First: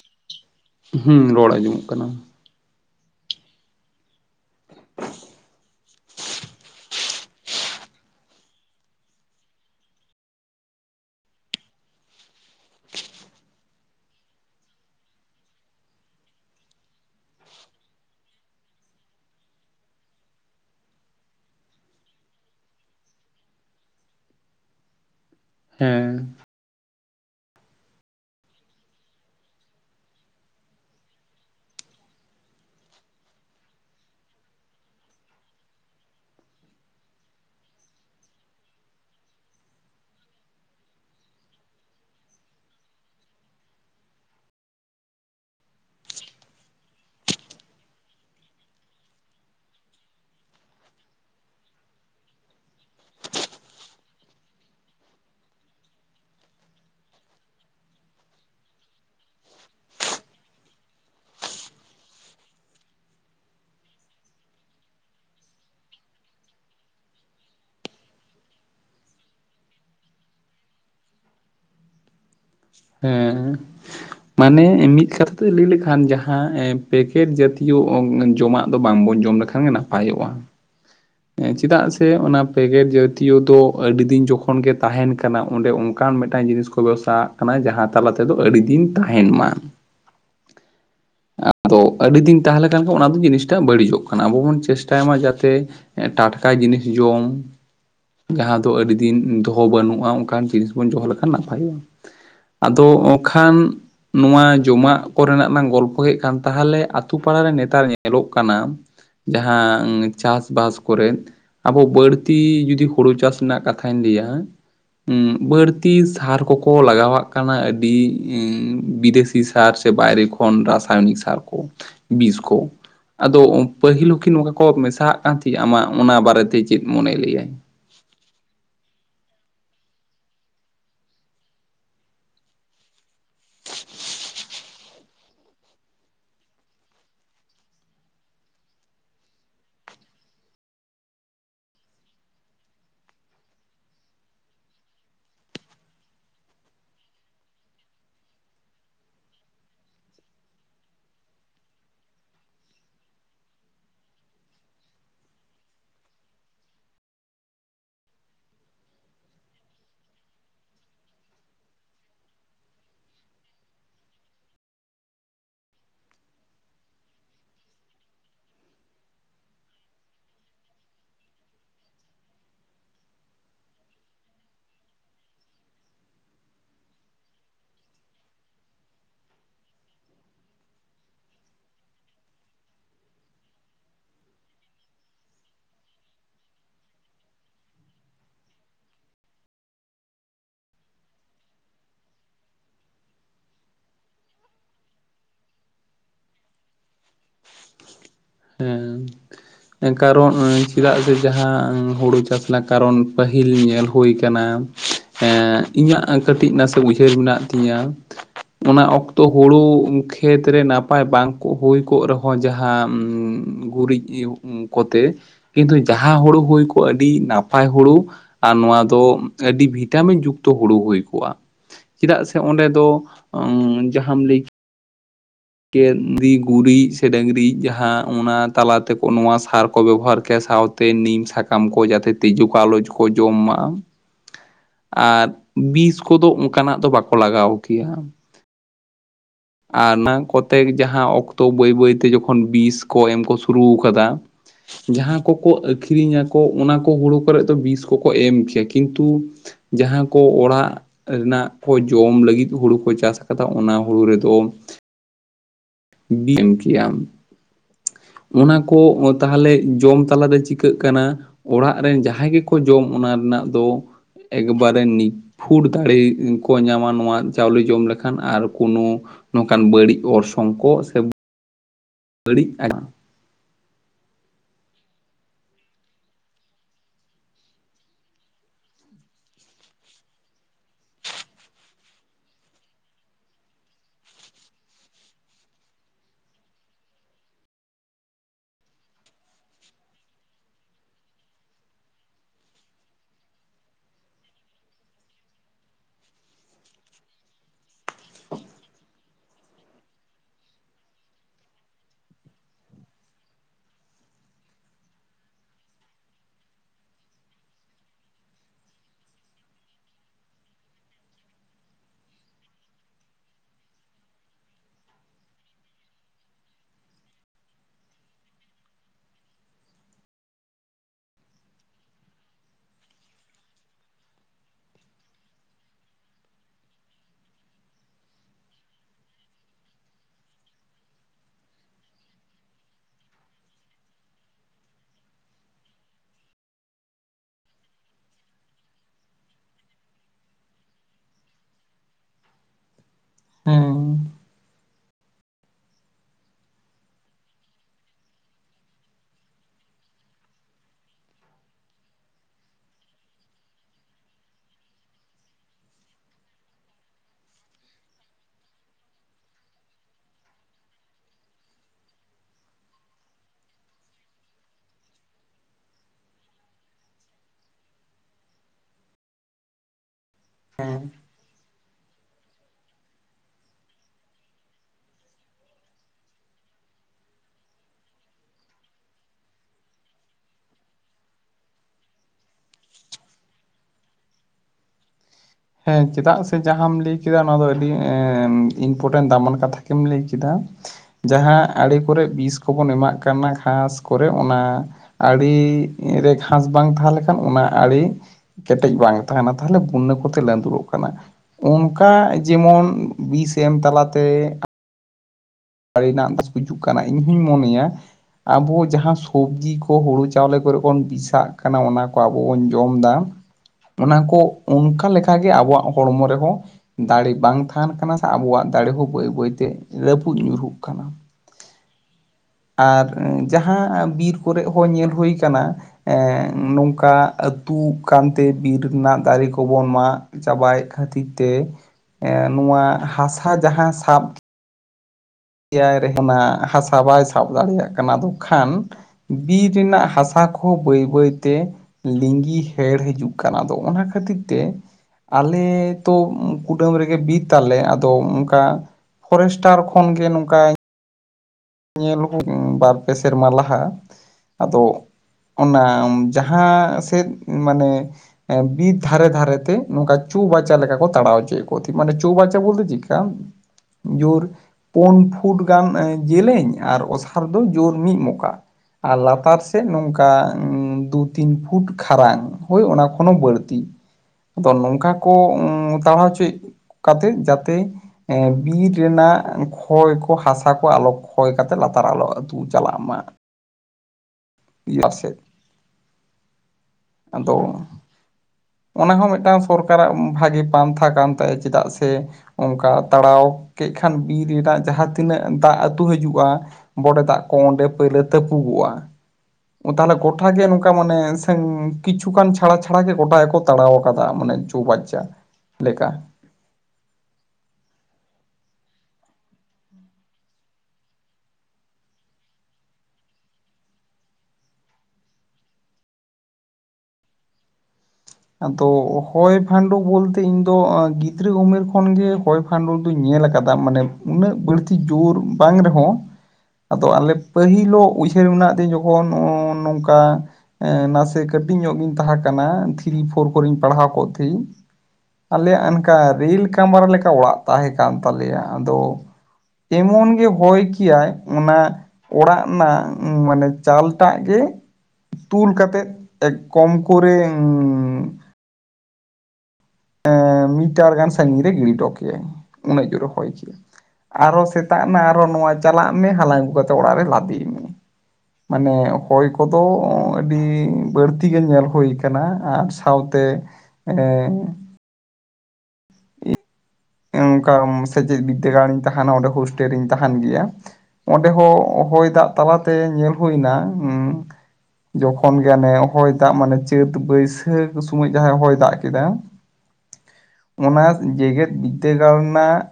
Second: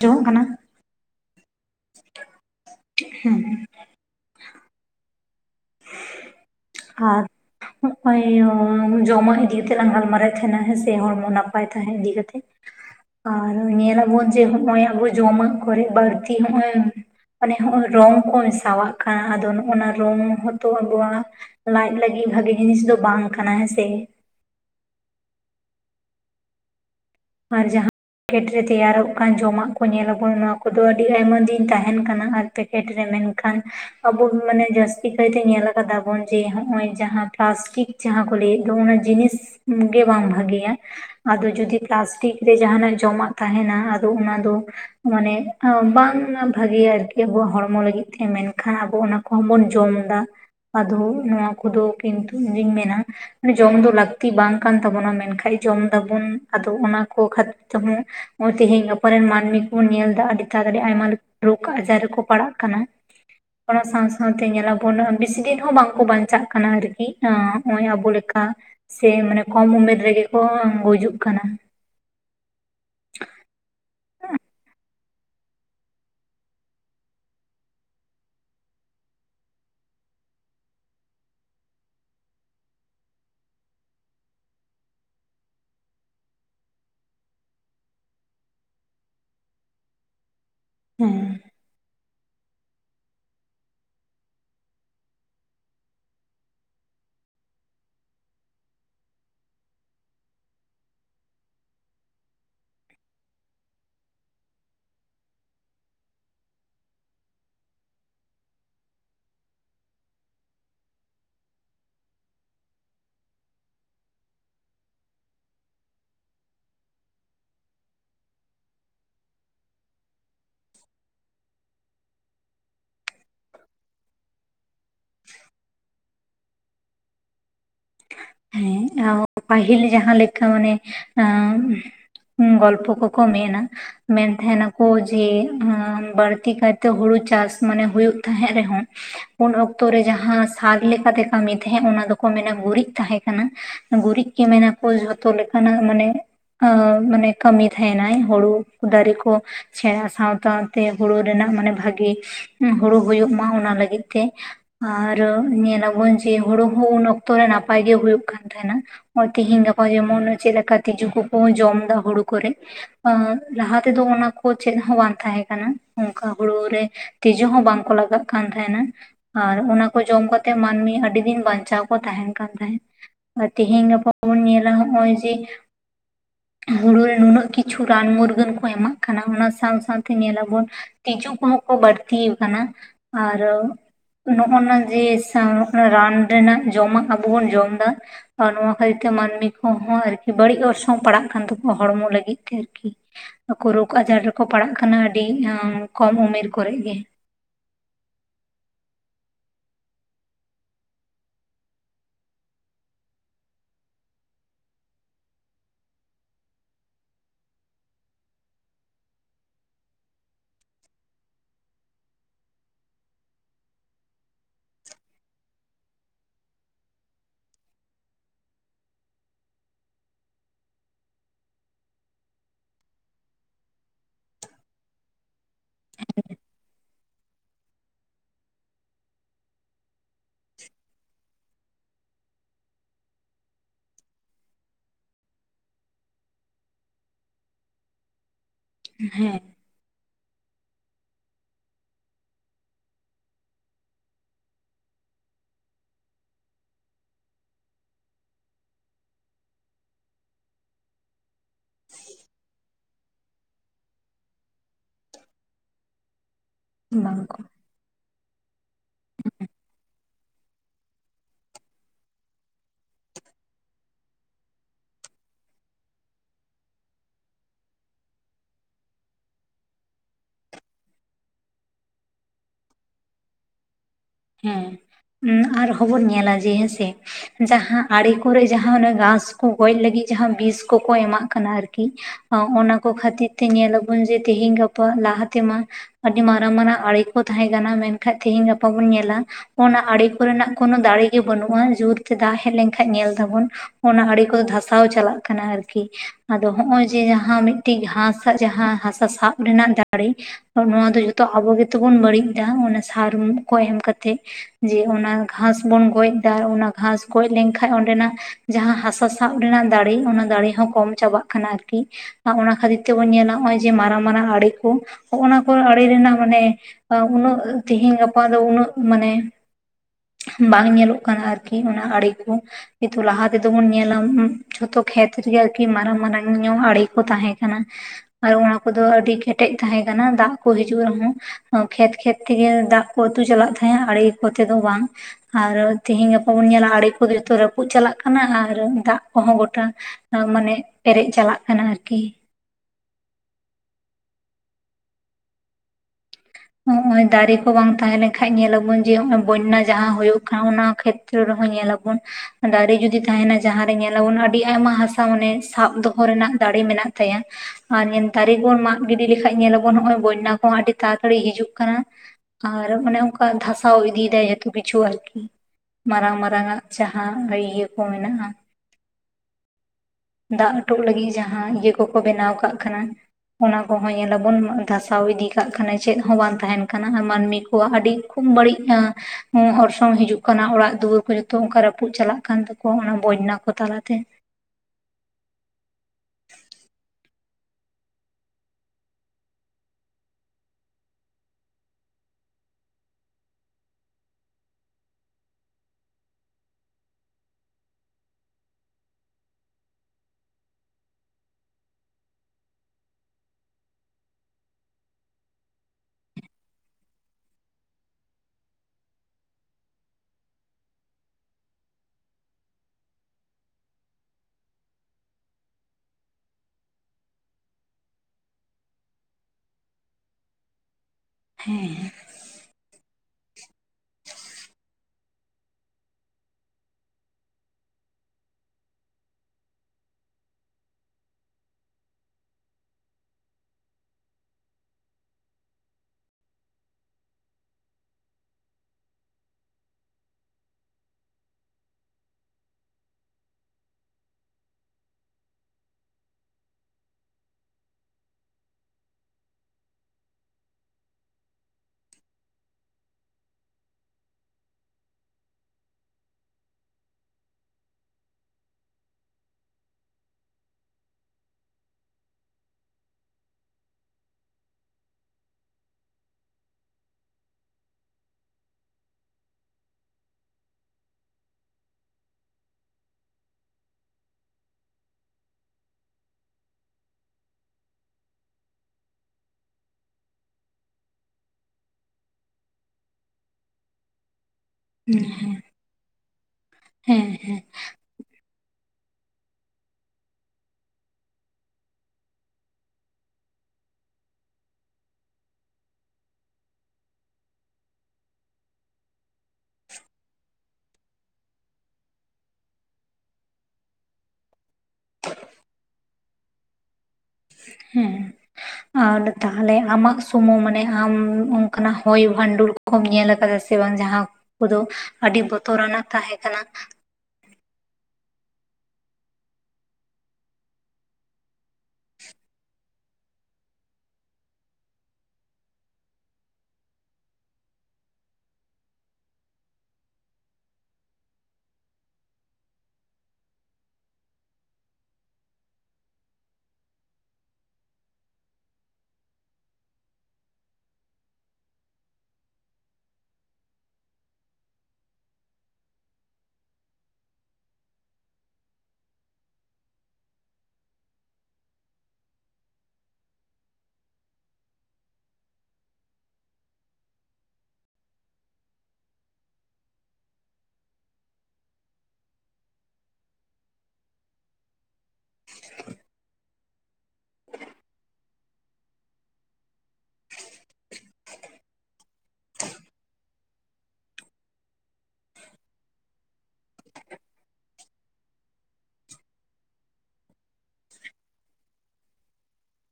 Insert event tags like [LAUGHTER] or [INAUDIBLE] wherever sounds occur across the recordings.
ᱟᱸᱡᱚᱢᱚᱜ ᱠᱟᱱᱟ ᱦᱩᱸ ᱨᱚᱲ ᱟᱸᱡᱚᱢᱚᱜ ᱠᱟᱱᱟ ᱦᱮᱸ [INAUDIBLE] ᱟᱨ ᱱᱚᱜᱼᱚᱭ ᱡᱚᱢᱟᱜ ᱤᱫᱤ ᱠᱟᱛᱮᱜ ᱞᱟᱝ ᱜᱟᱞᱢᱟᱨᱟᱣᱮᱫ ᱛᱟᱦᱮᱸᱱᱟ ᱦᱮᱸ ᱥᱮ ᱦᱚᱲᱢᱚ ᱱᱟᱯᱟᱭ ᱛᱟᱦᱮᱸ ᱤᱫᱤ ᱠᱟᱛᱮ ᱟᱨ ᱧᱮᱞᱟᱵᱚᱱ ᱡᱮ ᱦᱚᱸᱜᱼᱚᱭ ᱟᱵᱚ ᱡᱚᱢᱟᱜ ᱠᱚᱨᱮ ᱵᱟᱹᱲᱛᱤ ᱦᱚᱸᱜᱼᱚᱭ ᱢᱟᱱᱮ ᱦᱚᱸᱜ-ᱚᱭ ᱨᱚᱝ ᱠᱚ ᱢᱮᱥᱟᱣᱟᱜ ᱠᱟᱱᱟ ᱟᱫᱚ ᱱᱚᱜ-ᱚᱱᱟ ᱨᱚᱝ ᱦᱚᱸ ᱛᱚ ᱟᱵᱚᱣᱟᱜ ᱞᱟᱡ ᱞᱟᱹᱜᱤᱫ ᱵᱷᱟᱹᱜᱤ ᱡᱤᱱᱤᱥ ᱫᱚ ᱵᱟᱝ ᱠᱟᱱᱟ ᱦᱮᱸᱥᱮ ᱦᱮᱸ ᱟᱨ ᱡᱟᱦᱟᱸ ᱯᱮᱠᱮᱴ ᱨᱮ ᱛᱮᱭᱟᱨᱚᱜ ᱠᱟᱱ ᱡᱚᱢᱟᱜ ᱠᱚ ᱧᱮᱞ ᱟᱵᱚᱱ ᱱᱚᱣᱟ ᱠᱚᱫᱚ ᱟᱹᱰᱤ ᱟᱭᱢᱟ ᱫᱤᱱ ᱛᱟᱦᱮᱱ ᱠᱟᱱᱟ ᱟᱨ ᱯᱮᱠᱮᱴ ᱨᱮ ᱢᱮᱱᱠᱷᱟᱱ ᱟᱵᱚ ᱢᱟᱱᱮ ᱡᱟᱹᱥᱛᱤ ᱠᱟᱭᱛᱮ ᱧᱮᱞ ᱟᱠᱟᱫᱟ ᱵᱚᱱ ᱡᱮ ᱦᱚᱸᱜ-ᱚᱭ ᱡᱟᱦᱟᱸ ᱯᱞᱟᱥᱴᱤᱠ ᱡᱟᱦᱟᱸ ᱠᱚ ᱞᱟᱹᱭᱮᱫ ᱫᱚ ᱚᱱᱟ ᱡᱤᱱᱤᱥ ᱜᱮ ᱵᱟᱝ ᱵᱷᱟᱜᱮᱭᱟ ᱟᱫᱚ ᱡᱩᱫᱤ ᱯᱞᱟᱥᱴᱤᱠ ᱨᱮ ᱡᱟᱦᱟᱱᱟᱜ ᱡᱚᱢᱟᱜ ᱛᱟᱦᱮᱱᱟ ᱟᱫᱚ ᱚᱱᱟ ᱫᱚ ᱢᱟᱱᱮ ᱵᱟᱝ ᱵᱷᱟᱜᱮᱭᱟ ᱟᱨᱠᱤ ᱟᱵᱚᱣᱟᱜ ᱦᱚᱲᱢᱚ ᱞᱟᱹᱜᱤᱫ ᱛᱮ ᱢᱮᱱᱠᱷᱟᱱ ᱟᱵᱚ ᱚᱱᱟ ᱠᱚᱦᱚᱸ ᱵᱚᱱ ᱡᱚᱢ ᱮᱫᱟ ᱟᱫᱚ ᱱᱚᱣᱟ ᱠᱚᱫᱚ ᱠᱤᱱᱛᱩ ᱤᱧᱫᱩᱧ ᱢᱮᱱᱟ ᱡᱚᱢ ᱫᱚ ᱞᱟᱹᱠᱛᱤ ᱵᱟᱝ ᱠᱟᱱ ᱛᱟᱵᱳᱱᱟ ᱢᱮᱱᱠᱷᱟᱱ ᱡᱚᱢ ᱫᱟᱵᱚᱱ ᱟᱫᱚ ᱚᱱᱟ ᱠᱚ ᱠᱷᱟᱹᱛᱤᱨ ᱛᱮᱦᱚᱸ ᱦᱚᱸᱜ-ᱚᱭ ᱛᱮᱦᱮᱧ ᱜᱟᱯᱟ ᱨᱮᱱ ᱢᱟᱹᱱᱢᱤ ᱠᱚᱵᱚᱱ ᱧᱮᱞ ᱮᱫᱟ ᱟᱹᱰᱤ ᱛᱟᱲᱟ ᱛᱟᱲᱤ ᱟᱭᱢᱟ ᱨᱳᱜᱽ ᱟᱡᱟᱨ ᱨᱮᱠᱚ ᱯᱟᱲᱟᱜ ᱠᱟᱱᱟ ᱚᱱᱟ ᱥᱟᱶ ᱥᱟᱶᱛᱮ ᱧᱮᱞᱟᱵᱚᱱ ᱵᱮᱥᱤ ᱫᱤᱱ ᱦᱚᱸ ᱵᱟᱝ ᱠᱚ ᱵᱟᱧᱪᱟᱜ ᱠᱟᱱᱟ ᱟᱨᱠᱤ ᱱᱚᱜ ᱚᱭ ᱟᱵᱚ ᱞᱮᱠᱟ ᱥᱮ ᱢᱟᱱᱮ ᱠᱚᱢ ᱩᱢᱮᱨ ᱨᱮᱜᱮ ᱠᱚ ᱜᱩᱡᱩᱜ ᱠᱟᱱᱟ ᱦᱮᱸ ᱢᱟᱱᱮ ᱢᱤᱫ ᱠᱟᱛᱷᱟ ᱛᱮ ᱞᱟᱹᱭ ᱞᱮᱠᱷᱟᱱ ᱡᱟᱦᱟᱸ ᱯᱮᱠᱮᱴ ᱡᱟᱹᱛᱤᱭᱚ ᱡᱚᱢᱟᱜ ᱫᱚ ᱵᱟᱝᱵᱚᱱ ᱡᱚᱢ ᱞᱮᱠᱷᱟᱱ ᱜᱮ ᱱᱟᱯᱟᱭᱚᱜ-ᱟ ᱪᱮᱫᱟᱜ ᱥᱮ ᱚᱱᱟ ᱯᱮᱜᱮᱞ ᱡᱟᱹᱛᱤᱭᱚ ᱫᱚ ᱟᱹᱰᱤ ᱫᱤᱱ ᱡᱚᱠᱷᱚᱱ ᱜᱮ ᱛᱟᱦᱮᱱ ᱠᱟᱱᱟ ᱚᱸᱰᱮ ᱚᱱᱠᱟᱱ ᱢᱤᱫᱴᱟᱝ ᱡᱤᱱᱤᱥ ᱠᱚ ᱠᱚ ᱢᱮᱥᱟᱣᱟᱜ ᱠᱟᱱᱟ ᱡᱟᱦᱟᱸ ᱛᱟᱞᱟ ᱛᱮᱫᱚ ᱟᱹᱰᱤ ᱫᱤᱱ ᱛᱟᱦᱮᱱ ᱢᱟ ᱦᱮᱸ ᱟᱫᱚ ᱟᱹᱰᱤ ᱫᱤᱱ ᱛᱟᱦᱮ ᱞᱮᱠᱷᱟᱱ ᱜᱮ ᱚᱱᱟ ᱫᱚ ᱡᱤᱱᱤᱥᱴᱟᱜ ᱵᱟᱹᱲᱤᱡᱚᱜ ᱠᱟᱱᱟ᱾ ᱟᱵᱚ ᱵᱚᱱ ᱪᱮᱥᱴᱟᱭ ᱢᱟ ᱡᱟᱛᱮ ᱴᱟᱴᱠᱟ ᱡᱤᱱᱤᱥ ᱡᱚᱢ ᱡᱟᱦᱟᱸ ᱫᱚ ᱟᱹᱰᱤ ᱫᱤᱱ ᱫᱚᱦᱚ ᱵᱟᱹᱱᱩᱜᱼᱟ ᱚᱱᱠᱟᱱ ᱡᱤᱱᱤᱥ ᱵᱚᱱ ᱫᱚᱦᱚ ᱞᱮᱠᱷᱟᱱ ᱱᱟᱯᱟᱭᱚᱜᱼᱟ। ᱟᱫᱚ ᱚ ᱠᱷᱟᱱ ᱱᱚᱣᱟ ᱡᱚᱢᱟᱜ ᱠᱚᱨᱮᱱᱟᱜ ᱞᱟᱝ ᱜᱚᱞᱯᱷᱚ ᱮᱫ ᱠᱟᱱ ᱛᱟᱦᱟᱞᱮ ᱟᱛᱩ ᱯᱟᱲᱟᱨᱮ ᱱᱮᱛᱟᱨ ᱧᱮᱞᱚᱜ ᱠᱟᱱᱟᱼᱼ ᱡᱟᱦᱟᱸ ᱪᱟᱥᱵᱟᱥ ᱠᱚᱨᱮᱫ ᱟᱵᱚ ᱵᱟᱹᱲᱛᱤᱻ ᱡᱩᱫᱤ ᱦᱩᱲᱩ ᱪᱟᱥ ᱨᱮᱱᱟᱜ ᱠᱟᱛᱷᱟᱧ ᱞᱟᱹᱭᱟ। ᱩᱸ ᱵᱟᱹᱲᱛᱤ ᱥᱟᱨ ᱠᱚᱠᱚ ᱞᱟᱜᱟᱣᱟᱜ ᱠᱟᱱᱟ ᱤᱸ ᱟᱹᱰᱤ ᱵᱤᱫᱮᱥᱤ ᱥᱟᱨ ᱥᱮ ᱵᱟᱭᱨᱮ ᱠᱷᱚᱱ ᱨᱟᱥᱟᱭᱚᱱᱤᱠ ᱥᱟᱨ ᱠᱚ ᱵᱤᱥ ᱠᱚ ᱟᱫᱚ ᱯᱟᱹᱦᱤᱞ ᱦᱚᱸ ᱠᱤ ᱱᱚᱝᱠᱟ ᱠᱚ ᱢᱮᱥᱟᱦᱟᱜ ᱠᱟᱱ ᱛᱷᱤᱜ-ᱟ ᱟᱢᱟᱜ ᱚᱱᱟ ᱵᱟᱨᱮᱛᱮ ᱪᱮᱫ ᱢᱚᱱᱮ ᱞᱟᱹᱭᱟᱭ? ᱦᱮᱸ ᱟᱸ ᱯᱟᱹᱦᱤᱞ ᱡᱟᱦᱟᱸ ᱞᱮᱠᱟ ᱢᱟᱱᱮ ᱟᱸ ᱦᱩᱸ ᱜᱚᱞᱯᱚ ᱠᱚᱠᱚ ᱢᱮᱱᱟ ᱢᱮᱱ ᱛᱟᱦᱮᱸᱱᱟᱠᱚ ᱡᱮ ᱦᱚᱸ ᱵᱟᱹᱲᱛᱤ ᱠᱟᱭᱛᱮ ᱦᱩᱲᱩ ᱪᱟᱥ ᱢᱟᱱᱮ ᱦᱩᱭᱩᱜ ᱛᱟᱦᱮᱸᱫ ᱨᱮᱦᱚᱸ ᱩᱱ ᱚᱠᱛᱚ ᱨᱮ ᱡᱟᱦᱟᱸ ᱥᱟᱨ ᱞᱮᱠᱟᱛᱮ ᱠᱟᱹᱢᱤ ᱛᱟᱦᱮᱸᱫ ᱚᱱᱟ ᱫᱚᱠᱚ ᱢᱮᱱᱟ ᱜᱩᱨᱤᱡ ᱛᱟᱦᱮᱸ ᱠᱟᱱᱟ। ᱜᱩᱨᱤᱡ ᱠᱮ ᱢᱮᱱᱟ ᱠᱚ ᱡᱷᱚᱛᱚ ᱞᱮᱠᱟᱱᱟᱜ ᱢᱟᱱᱮ ᱟ ᱢᱟᱱᱮ ᱠᱟᱹᱢᱤ ᱛᱟᱦᱮᱸ ᱱᱟᱭ ᱦᱩᱲᱩ ᱫᱟᱨᱮ ᱠᱚ। ᱥᱮᱬᱟ ᱥᱟᱶ ᱥᱟᱶᱛᱮ ᱦᱩᱲᱩ ᱨᱮᱱᱟᱜ ᱢᱟᱱᱮ ᱵᱷᱟᱹᱜᱤ ᱦᱩᱲᱩ ᱦᱩᱭᱩᱜᱳ ᱢᱟ ᱚᱱᱟ ᱞᱟᱹᱜᱤᱫ ᱛᱮ। ᱟᱨ ᱧᱮᱞ ᱟᱵᱚᱱ ᱡᱮ ᱦᱳᱲᱳ ᱦᱚᱸ ᱩᱱ ᱚᱠᱛᱚ ᱨᱮ ᱱᱟᱯᱟᱭ ᱜᱮ ᱦᱩᱭᱩᱜ ᱠᱟᱱ ᱛᱟᱦᱮᱱᱟ। ᱛᱮᱦᱤᱧ ᱜᱟᱯᱟ ᱡᱮᱢᱚᱱ ᱪᱮᱫ ᱞᱮᱠᱟ ᱛᱤᱡᱩ ᱠᱚᱠᱚ ᱡᱚᱢ ᱫᱟ ᱦᱩᱲᱩ ᱠᱚᱨᱮ। ᱮᱸ ᱞᱟᱦᱟ ᱛᱮᱫᱚ ᱚᱱᱟ ᱠᱚ ᱪᱮᱫ ᱦᱚᱸ ᱵᱟᱝ ᱛᱟᱦᱮᱸ ᱠᱟᱱᱟ ᱚᱱᱠᱟ ᱦᱩᱲᱩ ᱨᱮ ᱛᱤᱡᱩ ᱦᱚᱸ ᱵᱟᱝᱠᱚ ᱞᱟᱜᱟᱜ ᱠᱟᱱ ᱛᱟᱦᱮᱱᱟ। ᱟᱨ ᱚᱱᱟ ᱠᱚ ᱡᱚᱢ ᱠᱟᱛᱮᱜ ᱢᱟᱹᱱᱢᱤ ᱟᱹᱰᱤ ᱫᱤᱱ ᱵᱟᱧᱪᱟᱣ ᱠᱚ ᱛᱟᱦᱮᱱ। ᱠᱟᱱ ᱛᱟᱦᱮᱸᱫ ᱟᱨ ᱛᱮᱦᱮᱧ ᱜᱟᱯᱟ ᱵᱚᱱ ᱧᱮᱞᱟ ᱦᱚᱸᱜ ᱚᱭ ᱡᱮ ᱦᱩᱲᱩ ᱨᱮ ᱱᱩᱱᱟᱹᱜ ᱠᱤᱪᱷᱩ ᱨᱟᱱ ᱢᱩᱨᱜᱟᱹᱱ ᱠᱚ ᱮᱢᱟᱜ ᱠᱟᱱᱟ᱾ ᱚᱱᱟ ᱥᱟᱶ ᱥᱟᱶᱛᱮ ᱧᱮᱞ ᱟᱵᱚᱱ ᱛᱤᱡᱩ ᱠᱚᱦᱚᱸ ᱠᱚ ᱵᱟᱹᱲᱛᱤ ᱟᱠᱟᱱᱟ᱾ ᱟᱨ ᱱᱚᱜ ᱱᱟ ᱡᱮ ᱥᱟᱶ ᱨᱟᱱ ᱨᱮᱱᱟᱜ ᱡᱚᱢᱟᱜ ᱟᱵᱚ ᱵᱚᱱ ᱡᱚᱢ ᱫᱟ ᱟᱨ ᱱᱚᱶᱟ ᱠᱷᱟᱹᱛᱤᱨ ᱛᱮ ᱢᱟᱹᱱᱢᱤ ᱠᱚᱦᱚᱸ ᱟᱨᱠᱤ ᱵᱟᱹᱲᱤᱡ ᱚᱨᱥᱚᱝ ᱦᱚᱸ ᱯᱟᱲᱟᱜ ᱠᱟᱱ ᱛᱟᱠᱚᱣᱟ᱾ ᱦᱚᱲᱢᱚ ᱞᱟᱹᱜᱤᱫ ᱛᱮ ᱟᱨᱠᱤ। ᱟᱠᱚ ᱨᱳᱜ ᱟᱡᱟᱨ ᱨᱮᱠᱚ ᱯᱟᱲᱟᱜ ᱠᱟᱱᱟ ᱟᱹᱰᱤ ᱟᱸ ᱠᱚᱢ ᱩᱢᱮᱨ ᱠᱚᱨᱮ ᱜᱮ। ᱦᱮᱸ ᱠᱟᱨᱚᱱ ᱪᱮᱫᱟᱜ ᱥᱮ ᱡᱟᱦᱟᱸ ᱦᱩᱲᱩ ᱪᱟᱥ [UNINTELLIGIBLE] ᱠᱟᱨᱚᱱ ᱯᱟᱹᱦᱤᱞ ᱧᱮᱞ ᱦᱩᱭ ᱠᱟᱱᱟ ᱮᱸᱻ ᱤᱧᱟᱹᱜ ᱠᱟᱹᱴᱤᱡ ᱱᱟᱥᱮ ᱩᱭᱦᱟᱹᱨ ᱢᱮᱱᱟᱜ ᱛᱤᱧᱟᱹ᱾ ᱚᱱᱟ ᱚᱠᱛᱚ ᱦᱩᱲᱩ ᱠᱷᱮᱛ ᱨᱮ ᱱᱟᱯᱟᱭ ᱵᱟᱝ ᱠᱚ ᱦᱩᱭ ᱠᱚᱜ ᱨᱮᱦᱚᱸ᱾ ᱡᱟᱦᱟᱸ ᱜᱩᱨᱤᱡ ᱠᱚᱛᱮ, ᱠᱤᱱᱛᱩ ᱡᱟᱦᱟᱸ ᱦᱩᱲᱩ ᱦᱩᱭ ᱠᱚᱜᱼᱟ ᱟᱹᱰᱤ ᱱᱟᱯᱟᱭ ᱦᱩᱲᱩ। ᱟᱨ ᱱᱚᱣᱟ ᱫᱚ ᱟᱹᱰᱤ ᱵᱷᱤᱴᱟᱢᱤᱱ ᱡᱩᱠᱛᱚ ᱦᱩᱲᱩ ᱦᱩᱭ ᱠᱚᱜᱼᱟ। ᱪᱮᱫᱟᱜ ᱥᱮ ᱚᱸᱰᱮ ᱫᱚ ᱚᱸᱻ ᱡᱟᱦᱟᱸᱢ ᱞᱟᱹᱭ ᱠᱮᱫ ᱫᱤ ᱜᱩᱨᱤᱡ ᱥᱮ ᱰᱟᱹᱝᱨᱤ ᱤᱡ ᱡᱟᱦᱟᱸ ᱚᱱᱟ ᱛᱟᱞᱟ ᱛᱮᱠᱚ ᱱᱚᱣᱟ ᱥᱟᱨ ᱠᱚ ᱵᱮᱵᱚᱦᱟᱨ ᱠᱮ ᱥᱟᱶᱛᱮ ᱱᱤᱢ ᱥᱟᱠᱟᱢ ᱠᱚ ᱡᱟᱛᱮ ᱛᱤᱡᱩ ᱠᱚ ᱟᱞᱚᱪ ᱠᱚ ᱡᱚᱢ ᱢᱟ। ᱟᱨ ᱵᱤᱥ ᱠᱚᱫᱚ ᱚᱱᱠᱟᱱᱟᱜ ᱫᱚ ᱵᱟᱠᱚ ᱞᱟᱜᱟᱣ ᱠᱮᱭᱟ। ᱦᱮᱸ ᱟᱨ ᱚᱱᱟ ᱠᱚᱛᱮᱠ ᱡᱟᱦᱟᱸ ᱚᱠᱛᱚ ᱵᱟᱹᱭ ᱵᱟᱹᱭᱛᱮ ᱡᱚᱠᱷᱚᱱ ᱵᱤᱥ ᱠᱚ ᱮᱢ ᱠᱚ ᱥᱩᱨᱩ ᱠᱟᱫᱟ ᱡᱟᱦᱟᱸ ᱠᱚᱠᱚ ᱟᱹᱠᱷᱨᱤᱧᱟᱠᱚ ᱚᱱᱟ ᱠᱚ ᱦᱩᱲᱩ ᱠᱚᱨᱮᱫ ᱫᱚ ᱵᱤᱥ ᱠᱚᱠᱚ ᱮᱢ ᱠᱮᱭᱟ। ᱠᱤᱱᱛᱩ ᱼᱼ ᱡᱟᱦᱟᱸ ᱠᱚ ᱚᱲᱟᱜ ᱨᱮᱱᱟᱜ ᱠᱚ ᱡᱚᱢ ᱞᱟᱹᱜᱤᱫ ᱦᱩᱲᱩ ᱠᱚ ᱪᱟᱥ ᱟᱠᱟᱫᱟ᱾ ᱚᱱᱟ ᱦᱩᱲᱩ ᱨᱮᱫᱚ ᱼᱼ [UNINTELLIGIBLE] ᱵᱤ ᱮᱢ ᱠᱤ [UNINTELLIGIBLE] ᱠᱚ ᱚᱱᱟ ᱠᱚ ᱛᱟᱦᱟᱞᱮ ᱡᱚᱢ ᱛᱟᱞᱟᱛᱮ ᱪᱤᱠᱟᱹᱜ ᱠᱟᱱᱟ? ᱚᱲᱟᱜ ᱨᱮᱱ ᱡᱟᱦᱟᱸᱭ ᱜᱮᱠᱚ ᱡᱚᱢ ᱚᱱᱟ ᱨᱮᱱᱟᱜ ᱫᱚ ᱮᱠᱵᱟᱨᱮ ᱱᱤ ᱯᱷᱩᱴ ᱫᱟᱲᱮ ᱠᱚ ᱧᱟᱢᱟ ᱱᱚᱣᱟ ᱪᱟᱣᱞᱮ ᱡᱚᱢ ᱞᱮᱠᱷᱟᱱ᱾ ᱟᱨ ᱠᱳᱱᱳ ᱱᱚᱝᱠᱟᱱ ᱵᱟᱹᱲᱤᱡ ᱚᱨᱥᱚᱝᱠᱚ ᱥᱮ ᱰᱟᱹᱲᱤᱡ [INAUDIBLE] ᱦᱮᱸ ᱟᱨᱦᱚᱸ ᱵᱚᱱ ᱧᱮᱞᱟ ᱡᱮ ᱦᱮᱸᱥᱮ ᱡᱟᱦᱟᱸ ᱟᱲᱮ ᱠᱚᱨᱮ ᱡᱟᱦᱟᱸ ᱜᱷᱟᱥ ᱠᱚ ᱜᱚᱡ ᱞᱟᱹᱜᱤᱫ ᱡᱟᱦᱟᱸ ᱵᱤᱥ ᱠᱚᱠᱚ ᱮᱢᱟᱜ ᱠᱟᱱᱟ ᱟᱨᱠᱤ ᱚᱱᱟ ᱠᱚ ᱠᱷᱟᱹᱛᱤᱨ ᱛᱮ ᱧᱮᱞ ᱟᱵᱚᱱ ᱡᱮ ᱛᱮᱦᱮᱧ ᱜᱟᱯᱟ ᱞᱟᱦᱟ ᱛᱮᱢᱟ ᱟᱹᱰᱤ ᱢᱟᱨᱟᱝ ᱢᱟᱨᱟᱝ ᱟᱲᱮ ᱠᱚ ᱛᱟᱦᱮᱸ ᱠᱟᱱᱟ ᱢᱮᱱᱠᱷᱟᱟᱱ ᱛᱮᱦᱤᱧ ᱜᱟᱯᱟ ᱵᱚᱱ ᱧᱮᱞ ᱚᱱᱟ ᱟᱲᱮ ᱠᱚᱨᱮᱱᱟᱜ ᱠᱳᱱᱚ ᱫᱟᱲᱮ ᱜᱮ ᱵᱟᱹᱱᱩᱜᱼᱟ ᱡᱳᱨᱛᱮ ᱫᱟᱜ ᱦᱮᱡ ᱞᱮᱱᱠᱷᱟᱡ ᱧᱮᱞ ᱫᱟᱵᱚᱱ ᱚᱱᱟ ᱟᱲᱮ ᱠᱚᱫᱚ ᱫᱷᱟᱥᱟᱣ ᱪᱟᱞᱟᱜ ᱠᱟᱱᱟ ᱟᱨᱠᱤ ᱟᱫᱚ ᱦᱚᱜ ᱚᱭ ᱡᱮ ᱡᱟᱦᱟᱸ ᱢᱤᱫᱴᱤᱡ ᱜᱷᱟᱥᱟᱜ ᱡᱟᱦᱟᱸ ᱦᱟᱥᱟ ᱥᱟᱵ ᱨᱮᱱᱟᱜ ᱫᱟᱲᱮ ᱱᱚᱶᱟ ᱫᱚ ᱡᱚᱛᱚ ᱟᱵᱚᱛᱵᱚᱱ ᱵᱟᱹᱲᱤᱡ ᱮᱫᱟ ᱚᱱᱟ ᱥᱟᱨ ᱠᱚ ᱮᱢ ᱠᱟᱛᱮ ᱛᱮ ᱡᱮ ᱚᱱᱟ ᱜᱷᱟᱥ ᱵᱚᱱ ᱜᱚᱡ ᱮᱫᱟ ᱚᱱᱟ ᱜᱷᱟᱥ ᱜᱚᱡ ᱞᱮᱱᱠᱷᱟᱡ ᱚᱸᱰᱮᱱᱟᱜ ᱡᱟᱦᱟᱸ ᱦᱟᱥᱟ ᱥᱟᱵ ᱨᱮᱱᱟᱜ ᱫᱟᱲᱮ ᱚᱱᱟ ᱫᱟᱲᱮ ᱦᱚᱸ ᱠᱚᱢ ᱪᱟᱵᱟᱜ ᱠᱟᱱᱟ ᱟᱨᱠᱤ ᱟᱨ [INAUDIBLE] ᱚᱱᱟ ᱠᱷᱟᱹᱛᱤᱨ ᱛᱮᱵᱚᱱ ᱧᱮᱞᱟ ᱱᱚᱜᱼᱚᱭ ᱡᱮ ᱢᱟᱨᱟᱝ ᱢᱟᱨᱟᱝ ᱟᱲᱮ ᱠᱚ᱾ ᱦᱚᱜᱼ ᱚᱱᱟ ᱠᱚ ᱟᱲᱮ ᱨᱮᱱᱟᱜ ᱢᱟᱱᱮ ᱼᱼ ᱩᱱᱟᱹᱜ ᱛᱮᱦᱮᱤᱧ ᱜᱟᱯᱟ ᱫᱚ ᱩᱱᱟᱹᱜ ᱢᱟᱱᱮ ᱵᱟᱝ ᱧᱮᱞᱚᱜ ᱠᱟᱱᱟ ᱟᱨᱠᱤ ᱚᱱᱟ ᱟᱲᱮ ᱠᱚ ᱱᱤᱛᱚᱜ ᱞᱟᱦᱟ ᱛᱮᱫᱚ ᱵᱚᱱ ᱧᱮᱞᱟ ᱡᱷᱚᱛᱚ ᱠᱷᱮᱛ ᱨᱮᱜᱮ ᱟᱨᱠᱤ ᱢᱟᱨᱟᱝ ᱢᱟᱨᱟᱝ ᱧᱚᱜ ᱟᱲᱮ ᱠᱚ ᱛᱟᱦᱮᱸ ᱠᱟᱱᱟ ᱟᱨ ᱚᱱᱟ ᱠᱚᱫᱚ ᱟᱹᱰᱤ ᱠᱮᱴᱮᱡ ᱛᱟᱦᱮᱸ ᱠᱟᱱᱟ ᱫᱟᱜ ᱠᱚ ᱦᱤᱡᱩᱜ ᱨᱮᱦᱚᱸ ᱠᱷᱮᱛ ᱠᱷᱮᱛ ᱛᱮᱜᱮ ᱫᱟᱜ ᱠᱚ ᱩᱛᱩ ᱪᱟᱞᱟᱜ ᱛᱟᱦᱮᱸᱦᱱᱟ ᱟᱲᱮ ᱠᱚᱛᱮ ᱫᱚ ᱵᱟᱝ ᱟᱨ ᱛᱮᱤᱦᱤᱧ ᱜᱟᱯᱟ ᱵᱚᱱ ᱧᱮᱞᱟ ᱟᱲᱮ ᱠᱚ ᱡᱚᱛᱚ ᱨᱟᱹᱯᱩᱫ ᱪᱟᱞᱟᱜ ᱠᱟᱱᱟ ᱟᱨ ᱫᱟᱜ ᱠᱚᱦᱚᱸ ᱜᱚᱴᱟ ᱢᱟᱱᱮ ᱯᱮᱨᱮᱡ ᱪᱟᱞᱟᱜ ᱠᱟᱱᱟ ᱟᱨᱠᱤ ᱦᱮᱸ ᱱᱚᱜ ᱚᱭ ᱫᱟᱨᱮ ᱠᱚ ᱵᱟᱝ ᱛᱟᱦᱮᱸ ᱞᱮᱱᱠᱷᱟᱱᱡ ᱧᱮᱞ ᱟᱵᱚᱱ ᱡᱮᱱᱚ-ᱚᱭ ᱵᱚᱱᱱᱟ ᱡᱟᱦᱟᱸ ᱦᱩᱭᱩᱜ ᱠᱟᱱᱟ ᱚᱱᱟ ᱠᱷᱮᱛᱨᱚ ᱨᱮᱦᱚᱸ ᱧᱮᱞᱟᱵᱚᱱ ᱫᱟᱨᱮ ᱡᱩᱚᱫᱤ ᱛᱟᱦᱮᱱᱟ ᱡᱟᱦᱟᱸᱨᱮ ᱧᱮᱞᱟᱵᱚᱱ ᱟᱹᱰᱤ ᱟᱭᱢᱟ ᱦᱟᱥᱟ ᱢᱟᱱᱮ ᱥᱟᱵ ᱫᱚᱦᱚ ᱨᱮᱱᱟᱜ ᱫᱟᱨᱮ ᱢᱮᱱᱟᱜ ᱛᱟᱭᱟ ᱟᱨ ᱫᱟᱨᱮ ᱠᱚᱵᱚᱱ ᱢᱟᱜ ᱜᱤᱰᱤ ᱞᱮᱠᱟᱱᱡ ᱧᱮᱞ ᱟᱵᱚᱱ ᱱᱚᱜ ᱵᱚᱱᱱᱟ ᱦᱚᱸᱚᱸ ᱟᱹᱰᱤ ᱛᱟᱨ ᱛᱟᱹᱲᱤ ᱦᱤᱡᱩᱜ ᱠᱟᱱᱟ ᱟᱨ ᱢᱟᱱᱮ ᱚᱱᱠᱟ ᱫᱷᱟᱥᱟᱣ ᱤᱫᱤᱭᱮᱫᱟᱭ ᱡᱷᱚᱛᱚ ᱠᱤᱪᱷᱩ ᱟᱨᱠᱤ ᱢᱟᱨᱟᱝ ᱢᱟᱨᱟᱝ ᱟᱜ ᱡᱟᱦᱟᱸ ᱤᱭᱟᱹ ᱠᱚ ᱢᱮᱱᱟᱜᱼᱟ ᱫᱟᱜ ᱦᱚᱴᱵ ᱞᱟᱹᱜᱤᱫ ᱡᱟᱦᱟᱸ ᱤᱭᱟᱹ ᱠᱚᱠᱚ ᱵᱮᱱᱟᱣ ᱠᱟᱜ ᱠᱟᱱᱟ ᱚᱱᱟ ᱠᱚᱦᱚᱸ ᱧᱮᱞᱟᱵᱚᱱ ᱫᱷᱟᱥᱟᱣ ᱤᱫᱤ ᱠᱟᱜ ᱠᱟᱱᱟ ᱪᱮᱫ ᱦᱚᱸ ᱵᱟᱝ ᱛᱟᱦᱮᱱ ᱠᱟᱱᱟ ᱟᱨ ᱢᱟᱹᱱᱢᱤ ᱠᱚᱣᱟᱜ ᱟᱹᱰᱤ ᱠᱷᱩᱵ ᱵᱟᱹᱲᱤᱡ ᱚ ᱚᱨᱥᱚᱝ ᱦᱤᱡᱩᱜ ᱠᱟᱱᱟ ᱚᱲᱟᱜ ᱫᱩᱣᱟᱹᱨ ᱠᱚ ᱡᱚᱛᱚ ᱚᱱᱠᱟ ᱨᱟᱹᱯᱩᱫ ᱪᱟᱞᱟᱜ ᱠᱟᱱ ᱛᱟᱠᱚᱣᱟ ᱚᱱᱟ ᱵᱚᱱᱱᱟ ᱠᱚ ᱛᱟᱞᱟᱛᱮ ᱦᱮᱸ ᱪᱮᱫᱟᱜ ᱥᱮ ᱡᱟᱦᱟᱸᱢ ᱞᱟᱹᱭ ᱠᱮᱫᱟ ᱚᱱᱟ ᱫᱚ ᱟᱹᱰᱤ ᱤᱢᱯᱴᱮᱱᱴ ᱫᱟᱢᱟᱱ ᱠᱟᱛᱷᱟ ᱜᱮᱢ ᱞᱟᱹᱭ ᱠᱮᱫᱟ ᱡᱟᱦᱟᱸ ᱟᱲᱮ ᱠᱚᱨᱮᱮᱫ ᱵᱤᱥ ᱠᱚᱵᱚᱱ ᱮᱢᱟᱜ ᱠᱟᱱᱟ ᱜᱷᱟᱥ ᱠᱚᱨᱮ ᱚᱱᱟ ᱟᱲᱮ ᱨᱮ ᱜᱷᱟᱥ ᱵᱟᱝ ᱛᱟᱦᱮᱸ ᱞᱮᱠᱷᱟᱱ ᱚᱱᱟ ᱟᱲᱮ ᱠᱮᱴᱮᱡ ᱵᱟᱝ ᱛᱟᱦᱮᱱᱟ ᱛᱟᱦᱚᱞᱮ ᱵᱚᱱᱱᱟ ᱠᱚᱛᱮ ᱞᱟᱱᱫᱩᱬᱚᱜ ᱠᱟᱱᱟ ᱚᱱᱠᱟ ᱡᱮᱢᱚᱱ ᱵᱤᱥ ᱮᱢ ᱛᱟᱞᱟᱛᱮ ᱫᱮ ᱨᱮᱱᱟᱜ [UNINTELLIGIBLE] ᱜᱩᱡᱩᱜ ᱠᱟᱱᱟ ᱤᱧ ᱦᱚᱧ ᱢᱚᱱᱮᱭᱟ ᱟᱵᱚ ᱡᱟᱦᱟᱸ ᱥᱚᱵᱡᱤ ᱠᱚ ᱦᱩᱲᱩ ᱪᱟᱣᱞᱮ ᱠᱚᱨᱮ ᱵᱚᱱ ᱵᱤᱥᱟᱜ ᱠᱟᱱᱟ ᱚᱱᱟ ᱠᱚ ᱟᱵᱚ ᱵᱚᱱ ᱡᱚᱢ ᱮᱫᱟ ᱚᱱᱟ ᱠᱚ ᱚᱱᱠᱟ ᱞᱮᱠᱟᱜᱮ ᱟᱵᱚᱣᱟᱜ ᱦᱚᱲᱢᱚ ᱨᱮᱦᱚᱸ ᱫᱟᱲᱮ ᱵᱟᱝ ᱛᱟᱦᱮᱱ ᱠᱟᱱᱟ ᱥᱮ ᱟᱵᱚᱣᱟᱜ ᱫᱟᱲᱮ ᱦᱚᱸ ᱵᱟᱹᱭ ᱵᱟᱹᱭᱛᱮ ᱨᱟᱹᱯᱩᱫ ᱧᱩᱨᱦᱩᱜ ᱠᱟᱱᱟ ᱦᱮᱸ ᱟᱨ ᱡᱟᱸᱦᱟᱸ ᱵᱤᱨ ᱠᱚᱨᱮᱜ ᱦᱚᱸ ᱧᱮᱞ ᱦᱩᱭ ᱟᱠᱟᱱᱟ ᱱᱚᱝᱠᱟ ᱟᱹᱛᱩᱜ ᱠᱟᱱᱛᱮ ᱵᱤᱨ ᱨᱮᱱᱟᱜ ᱫᱟᱨᱮ ᱠᱚᱵᱚᱱ ᱢᱟᱜ ᱪᱟᱵᱟᱭᱮᱫ ᱠᱷᱟᱹᱛᱤᱨ ᱛᱮ ᱱᱚᱣᱟ ᱦᱟᱥᱟ ᱡᱟᱦᱟᱸ ᱥᱟᱵ [UNINTELLIGIBLE] ᱚᱱᱟ ᱦᱟᱥᱟ ᱵᱟᱭ ᱥᱟᱵ ᱫᱟᱲᱮᱭᱟᱜ ᱠᱟᱱᱟ ᱫᱚ ᱠᱷᱟᱱ ᱵᱤᱨ ᱨᱮᱱᱟᱜ ᱦᱟᱥᱟ ᱠᱚᱦᱚ ᱵᱟᱹᱭ ᱵᱟᱹᱭᱛᱮ ᱞᱤᱸᱜᱤ ᱦᱮᱲ ᱦᱤᱡᱩᱜ ᱠᱟᱱᱟ ᱟᱫᱚ ᱚᱱᱟ ᱠᱷᱟᱹᱛᱤᱨ ᱛᱮ ᱟᱞᱮ ᱛᱚ ᱠᱩᱰᱟᱹᱢ ᱨᱮᱜᱮ ᱵᱤᱨᱛᱟᱞᱮ ᱟᱫᱚ ᱚᱱᱠᱟ ᱯᱷᱚᱨᱮᱥᱴᱟᱨ ᱠᱷᱚᱱᱜ ᱱᱚᱝᱠᱟ ᱧᱮᱞ ᱦᱚᱸ ᱵᱟᱨᱯᱮ ᱥᱮᱨᱢᱟ ᱞᱟᱦᱟ ᱟᱫᱚ ᱚᱱᱟ ᱡᱟᱦᱟᱸ ᱥᱮᱫ ᱢᱟᱱᱮ ᱵᱤᱨ ᱫᱷᱟᱨᱮ ᱫᱷᱟᱨᱮᱛᱮ ᱱᱚᱝᱠᱟ ᱪᱳᱣ ᱵᱟᱪᱪᱟ ᱞᱮᱠᱟ ᱠᱚ ᱛᱟᱲᱟᱣ ᱦᱚᱪᱚᱭᱮᱫ ᱠᱚ ᱛᱟᱦᱮ ᱢᱟᱱᱮ ᱪᱳᱣ ᱵᱟᱪᱪᱟ ᱵᱚᱞᱛᱮ ᱪᱮᱫᱠᱟ ᱡᱳᱨ ᱯᱩᱱ ᱯᱷᱩᱴ ᱜᱟᱱ ᱮᱸᱻ ᱡᱮᱞᱮᱧ ᱟᱨ ᱚᱥᱟᱨ ᱫᱚ ᱡᱳᱨ ᱢᱤᱫ ᱢᱚᱠᱟ ᱟᱨ ᱞᱟᱛᱟᱨ ᱥᱮᱫ ᱱᱚᱝᱠᱟ ᱩᱸᱻ ᱫᱩ ᱛᱤᱱ ᱯᱷᱩᱴ ᱠᱷᱟᱨᱟᱝ ᱦᱳᱭ ᱚᱱᱟ ᱠᱷᱚᱱ ᱦᱚᱸ ᱵᱟᱹᱲᱛᱤ ᱟᱫᱚ ᱱᱚᱝᱠᱟ ᱠᱚ ᱯᱟᱲᱦᱟᱣ ᱦᱚᱪᱚᱭᱮᱫ ᱠᱟᱛᱮᱫ ᱡᱟᱛᱮ ᱵᱤᱨ ᱨᱮᱱᱟᱜ ᱠᱷᱚᱭ ᱠᱚ ᱦᱟᱥᱟ ᱠᱚ ᱟᱞᱚ ᱦᱚᱭ ᱠᱟᱛᱮᱜ ᱞᱟᱛᱟᱨ ᱟᱞᱚ ᱟᱹᱛᱩ ᱪᱟᱞᱟᱜ ᱢᱟ᱾ ᱦᱮᱸ ᱞᱟᱥᱮᱫ ᱦᱮᱸ ᱦᱮᱸ ᱚᱱᱟ ᱦᱚᱸ ᱢᱤᱫᱴᱟᱝ ᱥᱚᱨᱠᱟᱨᱟᱜ ᱵᱷᱟᱹᱜᱮ ᱯᱟᱱᱛᱷᱟ ᱠᱟᱱ ᱛᱟᱭᱟ ᱪᱮᱫᱟᱜ ᱥᱮ᱾ ᱚᱱᱠᱟ ᱛᱟᱲᱟᱣ ᱠᱮᱫ ᱠᱷᱟᱱ ᱵᱤᱨ ᱨᱮᱱᱟᱜ ᱡᱟᱦᱟᱸ ᱛᱤᱱᱟᱹᱜ ᱫᱟᱜ [INAUDIBLE] ᱟᱹᱛᱩ ᱦᱤᱡᱩᱜᱼᱟ ᱵᱚᱰᱮ ᱫᱟᱜ ᱠᱚ ᱚᱸᱰᱮ ᱯᱳᱭᱞᱟᱹ ᱛᱟᱹᱯᱩᱜᱚᱜᱼᱟ, ᱛᱟᱦᱚᱞᱮ ᱜᱚᱴᱟ ᱜᱮ ᱱᱚᱝᱠᱟ ᱢᱟᱱᱮ ᱠᱤᱪᱷᱩᱩᱜᱟᱱ ᱪᱷᱟᱲᱟ ᱪᱷᱟᱲᱟ ᱜᱮ ᱜᱚᱴᱟ ᱜᱮᱠᱚ ᱛᱟᱲᱟᱣ ᱟᱠᱟᱫᱟ ᱢᱟᱱᱮ, ᱦᱩ ᱵᱟᱪᱟ ᱞᱮᱠᱟ᱾ ᱦᱩᱸ ᱟᱨ ᱛᱟᱦᱞᱮ ᱟᱢᱟᱜ ᱥᱩᱢᱩ ᱢᱟᱱᱮ ᱟᱢ ᱚᱝᱠᱟᱱᱟᱜ ᱦᱚᱭ ᱵᱷᱟᱱᱰᱳ ᱠᱚᱢ ᱧᱮᱞ ᱟᱠᱟᱫᱟ ᱥᱮ ᱵᱟᱝ ᱡᱟᱦᱟᱸ ᱠᱚᱫᱚ ᱟᱹᱰᱤ ᱵᱚᱛᱚ ᱨᱟᱱᱟᱜ ᱛᱟᱦᱮᱸ ᱠᱟᱱᱟ᱾ ᱟᱫᱚ ᱦᱚᱭ ᱵᱷᱟᱱᱰᱚ ᱵᱚᱞᱛᱮ ᱤᱧ ᱫᱚ ᱜᱤᱫᱽᱨᱟᱹ ᱩᱢᱮᱨ ᱠᱷᱚᱱ ᱜᱮ ᱦᱚᱭ ᱠᱷᱟᱱᱰᱩ ᱫᱚᱧ ᱧᱮᱞ ᱠᱟᱫᱟ ᱢᱟᱱᱮ ᱩᱱᱟᱹᱜ ᱵᱟᱹᱲᱛᱤ ᱡᱳᱨ ᱵᱟᱝ ᱨᱮᱦᱚᱸ᱾ ᱟᱫᱚ ᱟᱞᱮ ᱯᱟᱹᱦᱤᱞᱚᱜ ᱩᱭᱦᱟᱹᱨ ᱢᱮᱱᱟᱜ ᱛᱤᱧ ᱡᱚᱠᱷᱚᱱ ᱱᱚᱝᱠᱟ ᱮᱸᱻ ᱱᱟᱥᱮ ᱠᱟᱹᱴᱤᱡ ᱧᱚᱜ ᱜᱤᱧ ᱛᱟᱦᱮᱸ ᱠᱟᱱᱟ ᱛᱷᱨᱤ ᱯᱷᱳᱨ ᱠᱚᱨᱮᱧ ᱯᱟᱲᱦᱟᱣ ᱠᱚᱜ ᱛᱟᱦᱤᱧ ᱟᱞᱮᱭᱟᱜ ᱚᱱᱠᱟ ᱨᱮᱹᱞ ᱠᱟᱢᱨᱟ ᱞᱮᱠᱟ ᱚᱲᱟᱜ ᱛᱟᱦᱮᱸ ᱠᱟᱱ ᱛᱟᱞᱮᱭᱟ ᱟᱫᱚ ᱡᱮᱢᱚᱱ ᱜᱮ ᱵᱚᱭ ᱠᱮᱭᱟᱭ ᱚᱱᱟ ᱚᱲᱟᱜ ᱨᱮᱱᱟᱜ ᱢᱟᱱᱮ ᱪᱟᱞᱴᱟᱜ ᱜᱮ᱾ ᱛᱩᱞ ᱠᱟᱛᱮᱫ ᱮᱠ ᱠᱚᱢ ᱠᱚᱨᱮ ᱩᱸᱻᱻ ᱮᱫ ᱢᱤᱫ ᱡᱟᱨ ᱜᱟᱱ ᱥᱟᱜᱤᱧ ᱨᱮ ᱜᱤᱲᱤ ᱡᱚᱴᱚ ᱠᱮ ᱩᱱᱟᱜ ᱡᱳᱲ ᱚᱠᱚᱭ᱾ ᱟᱨᱚ ᱥᱮᱛᱟᱜ ᱮᱱᱟ ᱟᱨᱚ ᱱᱚᱣᱟ ᱪᱟᱞᱟᱜ ᱢᱮ ᱦᱟᱞᱟᱝ ᱟᱹᱜᱩ ᱠᱟᱛᱮ ᱚᱲᱟᱜ ᱨᱮ ᱞᱟᱫᱮ ᱢᱮᱸ᱾ ᱢᱟᱱᱮ ᱦᱚᱭ ᱠᱚᱫᱚ ᱟᱹᱰᱤ ᱵᱟᱹᱲᱛᱤ ᱜᱮ ᱧᱮᱞ ᱦᱩᱭ ᱠᱟᱱᱟ ᱟᱨ ᱥᱟᱶᱛᱮ ᱮᱸᱻ ᱤ ᱚᱱᱠᱟ ᱥᱮᱪᱮᱫ ᱵᱤᱫᱽᱫᱟᱹᱜᱟᱲ ᱨᱤᱧ ᱛᱟᱦᱮᱱᱟ ᱚᱸᱰᱮ ᱦᱳᱥᱴᱮᱞ ᱨᱤᱧ ᱛᱟᱦᱮᱱ ᱜᱮᱭᱟ᱾ ᱚᱸᱰᱮ ᱦᱚᱸ ᱦᱚᱭ ᱫᱟᱜ ᱛᱟᱞᱟ ᱛᱮ ᱧᱮᱞ ᱦᱩᱭᱱᱟ ᱩᱸᱻ ᱡᱚᱠᱷᱚᱱ ᱜᱮ ᱟᱱᱮ ᱦᱚᱭ ᱫᱟᱜ ᱢᱟᱱᱮ ᱪᱟᱹᱛ ᱵᱟᱹᱭᱥᱟᱹᱠᱷ ᱥᱩᱢᱚᱭ ᱡᱟᱦᱟᱸᱭ ᱦᱚᱭ ᱫᱟᱜ ᱠᱮᱫᱟ᱾ ᱚᱱᱟ ᱡᱮᱜᱮᱫ ᱵᱤᱫᱽᱫᱟᱹ ᱛᱮ ᱜᱟᱲ ᱨᱮᱱᱟᱜ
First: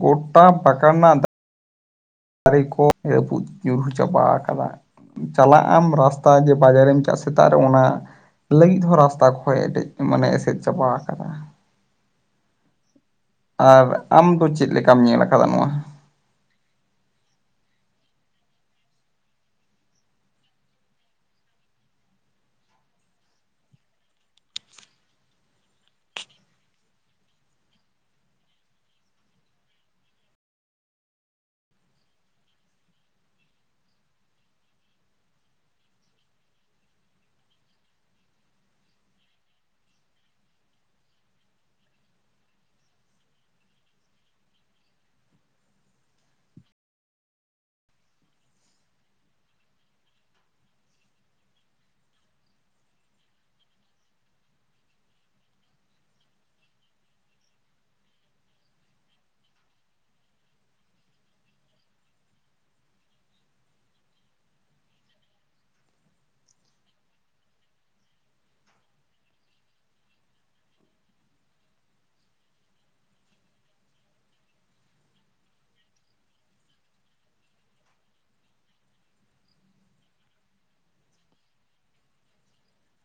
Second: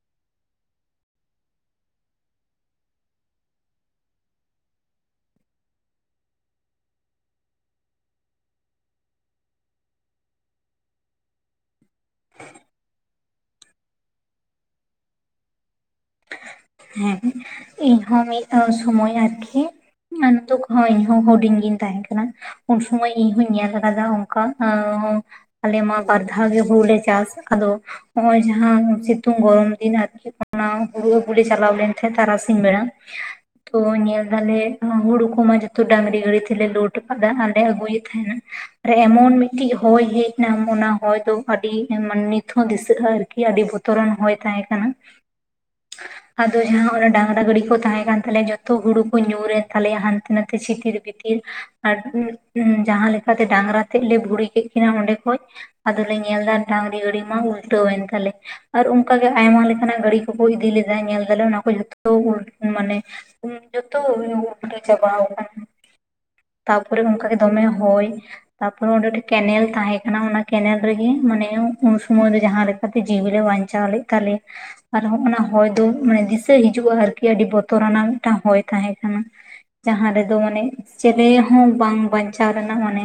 ᱜᱚᱴᱟ ᱯᱟᱠᱟ ᱨᱮᱱᱟᱜ ᱫᱟᱜ ᱫᱟᱨᱮ ᱠᱚ ᱨᱟᱹᱯᱩᱫ ᱧᱩᱨᱦᱩ ᱪᱟᱵᱟ ᱠᱟᱫᱟ ᱪᱟᱞᱟᱜ ᱟᱢ ᱨᱟᱥᱛᱟ ᱡᱮ ᱵᱟᱡᱟᱨᱮᱢ ᱪᱟᱜ ᱥᱮᱛᱟᱜ ᱨᱮ ᱚᱱᱟ ᱞᱟᱹᱜᱤᱫ ᱦᱚᱸ ᱨᱟᱥᱛᱟ ᱠᱷᱚᱡ ᱮᱴᱮᱫ ᱢᱟᱱᱮ ᱮᱥᱮᱫ ᱪᱟᱵᱟ ᱟᱠᱟᱫᱟ ᱟᱨ ᱟᱢ ᱫᱚ ᱪᱮᱫ ᱞᱮᱠᱟᱢ ᱧᱮᱞ ᱠᱟᱫᱟ ᱱᱚᱣᱟ᱾ ᱦᱮᱸ ᱤᱧᱦᱚᱸ ᱢᱤᱫ ᱥᱳᱢᱚᱭ ᱟᱨᱠᱤ᱾ ᱟᱨ ᱱᱤᱛᱳᱜ ᱠᱚ ᱦᱚᱸ ᱤᱧ ᱦᱚ ᱦᱩᱰᱤᱧ ᱜᱤᱧ ᱛᱟᱦᱮᱸ ᱠᱟᱱᱟ᱾ ᱩᱱ ᱥᱚᱢᱚᱭ ᱤᱧᱦᱚᱧ ᱧᱮᱞ ᱟᱠᱟᱫᱟ ᱚᱝᱠᱟ ᱮᱸᱻ ᱟᱞᱮ ᱢᱟ ᱵᱟᱨ ᱫᱷᱟᱣ ᱜᱮ ᱦᱩᱲᱩ ᱞᱮ ᱪᱟᱥ ᱟᱫᱚ᱾ ᱦᱚᱸᱜ-ᱚᱭ ᱡᱟᱦᱟᱸ ᱥᱤᱛᱩᱝ ᱜᱚᱨᱚᱢ ᱫᱤᱱ ᱟᱨᱠᱤ ᱚᱱᱟ ᱫᱩᱨᱜᱟᱹᱯᱩᱨ ᱤᱧ ᱪᱟᱞᱟᱣ ᱞᱮᱱ ᱠᱷᱟᱡ ᱛᱟᱨᱟᱥᱤᱧ ᱵᱮᱲᱟ ᱛᱚ ᱧᱮᱞ ᱫᱟᱞᱮ ᱦᱩᱲᱩ ᱠᱚᱢᱟ ᱡᱚᱛᱚ ᱰᱟᱝᱨᱤ ᱜᱟᱰᱤ ᱛᱮᱞᱮ ᱞᱳᱴ ᱟᱠᱟᱫᱟ ᱟᱨᱞᱮ ᱟᱹᱜᱩᱭᱮᱫ ᱛᱟᱦᱮᱸᱱᱟ᱾ ᱟᱨ ᱮᱢᱚᱱ ᱢᱤᱫᱴᱤᱡ ᱦᱚᱭ ᱦᱮᱡ ᱱᱟ ᱚᱱᱟ ᱦᱚᱭ ᱫᱚ ᱟᱹᱰᱤ ᱱᱤᱛ ᱦᱚᱸ ᱫᱤᱥᱟᱹᱜᱼᱟ ᱟᱨᱠᱤ ᱟᱹᱰᱤ ᱵᱚᱛ ᱛᱚᱨᱚᱱ ᱦᱚᱭ ᱛᱟᱦᱮᱸ ᱠᱟᱱᱟ᱾ ᱟᱫᱚ ᱡᱟᱦᱟᱸ ᱚᱱᱟ ᱰᱟᱝᱨᱟ ᱜᱟᱹᱰᱤ ᱠᱚ ᱛᱟᱦᱮᱸ ᱠᱟᱱ ᱛᱟᱞᱮᱭᱟ ᱡᱚᱛᱚ ᱦᱩᱲᱩ ᱠᱚ ᱧᱩᱨᱮᱱ ᱛᱟᱞᱮᱭᱟ ᱦᱟᱱᱛᱮ ᱱᱟᱛᱮ ᱪᱷᱤᱛᱤᱨ ᱵᱤᱛᱷᱤᱨ ᱟᱨ ᱡᱟᱦᱟᱸ ᱞᱮᱠᱟ ᱛᱮ ᱰᱟᱝᱨᱟ ᱛᱮᱫ ᱞᱮ ᱵᱷᱩᱲᱤ ᱠᱮᱫ ᱠᱤᱱᱟᱹ ᱚᱸᱰᱮ ᱠᱷᱚᱡ ᱟᱫᱚᱞᱮ ᱧᱮᱞ ᱫᱟ ᱰᱟᱝᱨᱤ ᱜᱟᱹᱰᱤ ᱢᱟ ᱩᱞᱴᱟᱹᱣ ᱮᱱ ᱛᱟᱞᱮ ᱟᱨ ᱚᱱᱠᱟᱜᱮ ᱟᱭᱢᱟ ᱞᱮᱠᱟᱱᱟᱜ ᱜᱟᱹᱲᱤ ᱠᱳᱠᱳ ᱤᱫᱤ ᱞᱮᱫᱟᱭ ᱧᱮᱞ ᱫᱟᱞᱮ ᱚᱱᱟ ᱠᱚ ᱡᱚᱛᱚ ᱩᱞ ᱢᱟᱱᱮ᱾ ᱡᱚᱛᱚ [UNINTELLIGIBLE] ᱪᱟᱵᱟᱣ ᱟᱠᱟᱱᱟ, ᱛᱟᱯᱚᱨᱮ ᱚᱱᱠᱟ ᱜᱮ ᱫᱚᱢᱮ ᱦᱚᱭ ᱛᱟᱯᱚᱨᱮ ᱚᱸᱰᱮ ᱢᱤᱫᱴᱮᱡ ᱠᱮᱱᱮᱞ ᱛᱟᱦᱮᱸ ᱠᱟᱱᱟ ᱚᱱᱟ ᱠᱮᱱᱮᱞ ᱨᱮᱜᱮ ᱢᱟᱱᱮ ᱩᱱ ᱥᱩᱢᱚᱭ ᱫᱚ ᱡᱟᱦᱟᱸ ᱠᱟᱛᱮ ᱡᱤᱣᱤ ᱞᱮ ᱵᱟᱧᱪᱟᱣ ᱞᱮᱫ ᱛᱟᱞᱮᱭᱟ᱾ ᱟᱨ ᱚᱜ-ᱱᱟ ᱦᱚᱭ ᱫᱚ ᱢᱟᱱᱮ ᱫᱤᱥᱟᱹ ᱦᱤᱡᱩᱜᱼᱟ ᱟᱨᱠᱤ ᱟᱹᱰᱤ ᱵᱚᱛᱚᱨᱟᱱᱟᱜ ᱢᱤᱫᱴᱟᱝ ᱦᱚᱭ ᱛᱟᱦᱮᱸ ᱠᱟᱱᱟ᱾ ᱡᱟᱦᱟᱸ ᱨᱮᱫᱚ ᱢᱟᱱᱮ ᱪᱮᱞᱮ ᱦᱚᱸ ᱵᱟᱝ ᱵᱟᱧᱪᱟᱣ ᱨᱮᱱᱟᱜ ᱢᱟᱱᱮ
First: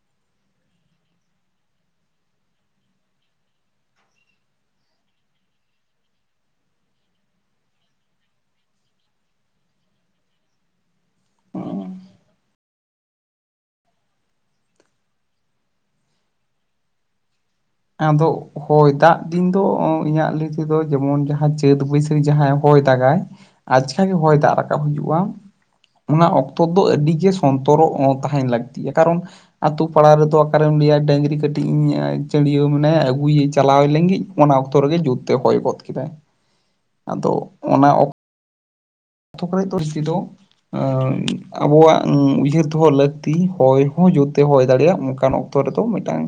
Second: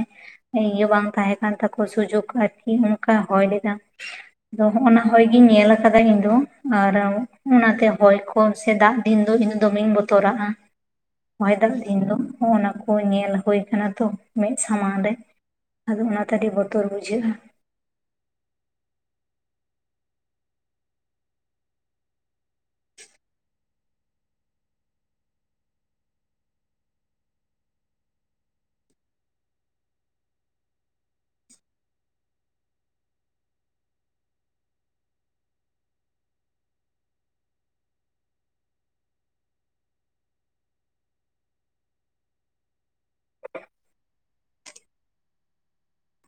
ᱤᱭᱟᱹ ᱵᱟᱝ ᱛᱟᱦᱮᱸ ᱠᱟᱱ ᱛᱟᱠᱚ ᱥᱩᱡᱳᱜ ᱟᱨᱠᱤ ᱚᱱᱠᱟ ᱦᱚᱭ ᱞᱮᱫᱟ᱾ ᱟᱫᱚ ᱦᱚᱸᱜ-ᱚᱱᱟ ᱦᱚᱭ ᱜᱤᱧ ᱧᱮᱞ ᱟᱠᱟᱫᱟ ᱤᱧ ᱫᱚ᱾ ᱟᱨ ᱚᱱᱟᱛᱮ ᱦᱚᱭ ᱠᱚ ᱥᱮ ᱫᱟᱜ ᱫᱤᱱ ᱫᱚ ᱤᱧ ᱫᱚ ᱫᱚᱢᱮᱧ ᱵᱚᱛᱚᱨᱟᱜᱼᱟ᱾ ᱦᱚᱭ ᱫᱟᱜ ᱫᱤᱱ ᱫᱚ ᱱᱚᱜ-ᱚᱱᱟ ᱠᱚ ᱧᱮᱞ ᱦᱳᱭ ᱟᱠᱟᱱᱟ ᱛᱚ ᱢᱮᱫ ᱥᱟᱢᱟᱝ ᱨᱮ᱾ ᱟᱫᱚ ᱚᱱᱟᱛᱮ ᱟᱹᱰᱤ ᱵᱚᱛᱚᱨ ᱵᱩᱡᱷᱟᱹᱜᱼᱟ ᱟᱫᱚ ᱦᱚᱭ ᱫᱟᱜ ᱫᱤᱱ ᱫᱚ ᱤᱧᱟᱹᱜ ᱞᱟᱹᱭ ᱛᱮ ᱫᱚ ᱡᱮᱢᱚᱱ ᱡᱟᱦᱟᱸ ᱪᱟᱹᱛ ᱵᱟᱹᱭᱥᱟᱹᱠᱷ ᱡᱟᱦᱟᱸ ᱦᱚᱭ ᱫᱟᱜᱟᱭ ᱟᱪᱠᱟ ᱜᱮ ᱦᱚᱭ ᱫᱟᱜ ᱨᱟᱠᱟᱵ ᱦᱤᱡᱩᱜᱼᱟ᱾ ᱚᱱᱟ ᱚᱠᱛᱚ ᱫᱚ ᱟᱹᱰᱤᱜᱮ ᱥᱚᱱᱛᱚᱨᱚᱜ ᱚᱸ ᱛᱟᱦᱮᱱ ᱞᱟᱹᱠᱛᱤᱭᱟ ᱠᱟᱨᱚᱱ ᱟᱛᱳ ᱯᱟᱲᱟ ᱨᱮᱫᱚ ᱚᱠᱟᱨᱮᱢ ᱞᱟᱹᱭᱟ ᱰᱟᱹᱝᱨᱤ ᱠᱟᱹᱴᱤᱡ ᱤᱧ ᱪᱟᱹᱰᱤᱭᱟᱹ ᱢᱟᱱᱮ ᱟᱹᱜᱩᱭᱭᱤᱧ ᱪᱟᱞᱟᱣ ᱞᱮᱱ ᱜᱤᱧ ᱚᱱᱟ ᱚᱠᱛᱚ ᱨᱮᱜᱮ ᱡᱩᱨ ᱛᱮ ᱦᱚᱭ ᱜᱚᱫ ᱠᱮᱫᱟᱭ᱾ ᱟᱫᱚ ᱚᱱᱟ ᱚᱠᱛᱚ [UNINTELLIGIBLE] ᱮᱸ ᱟᱵᱚᱣᱟᱜ ᱩᱭᱦᱟᱹᱨ ᱫᱚᱦᱚ ᱞᱟᱹᱠᱛᱤ ᱦᱚᱭ ᱦᱚᱸ ᱡᱳᱨ ᱛᱮ ᱦᱚᱭ ᱫᱟᱲᱮᱭᱟᱜ ᱚᱱᱠᱟᱱ ᱚᱠ ᱚᱠᱛᱚ ᱨᱮᱫᱚ ᱢᱤᱫᱴᱟᱝ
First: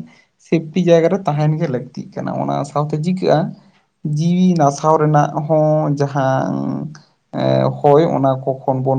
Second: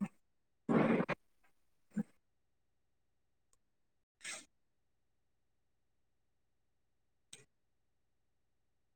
ᱥᱮᱯᱴᱤ ᱡᱟᱭᱜᱟ ᱨᱮ ᱛᱟᱦᱮᱱ ᱜᱮ ᱞᱟᱹᱠᱛᱤᱜ ᱠᱟᱱᱟ ᱚᱱᱟ ᱥᱟᱶᱛᱮ ᱪᱤᱠᱟᱹᱜᱼᱟ, ᱡᱤᱣᱤ ᱱᱟᱥᱟᱣ ᱨᱮᱱᱟᱜ ᱦᱚᱸ ᱡᱟᱦᱟᱸ ᱮᱸ ᱦᱚᱭ ᱚᱱᱟ ᱠᱚ ᱠᱷᱚᱱ ᱵᱚᱱ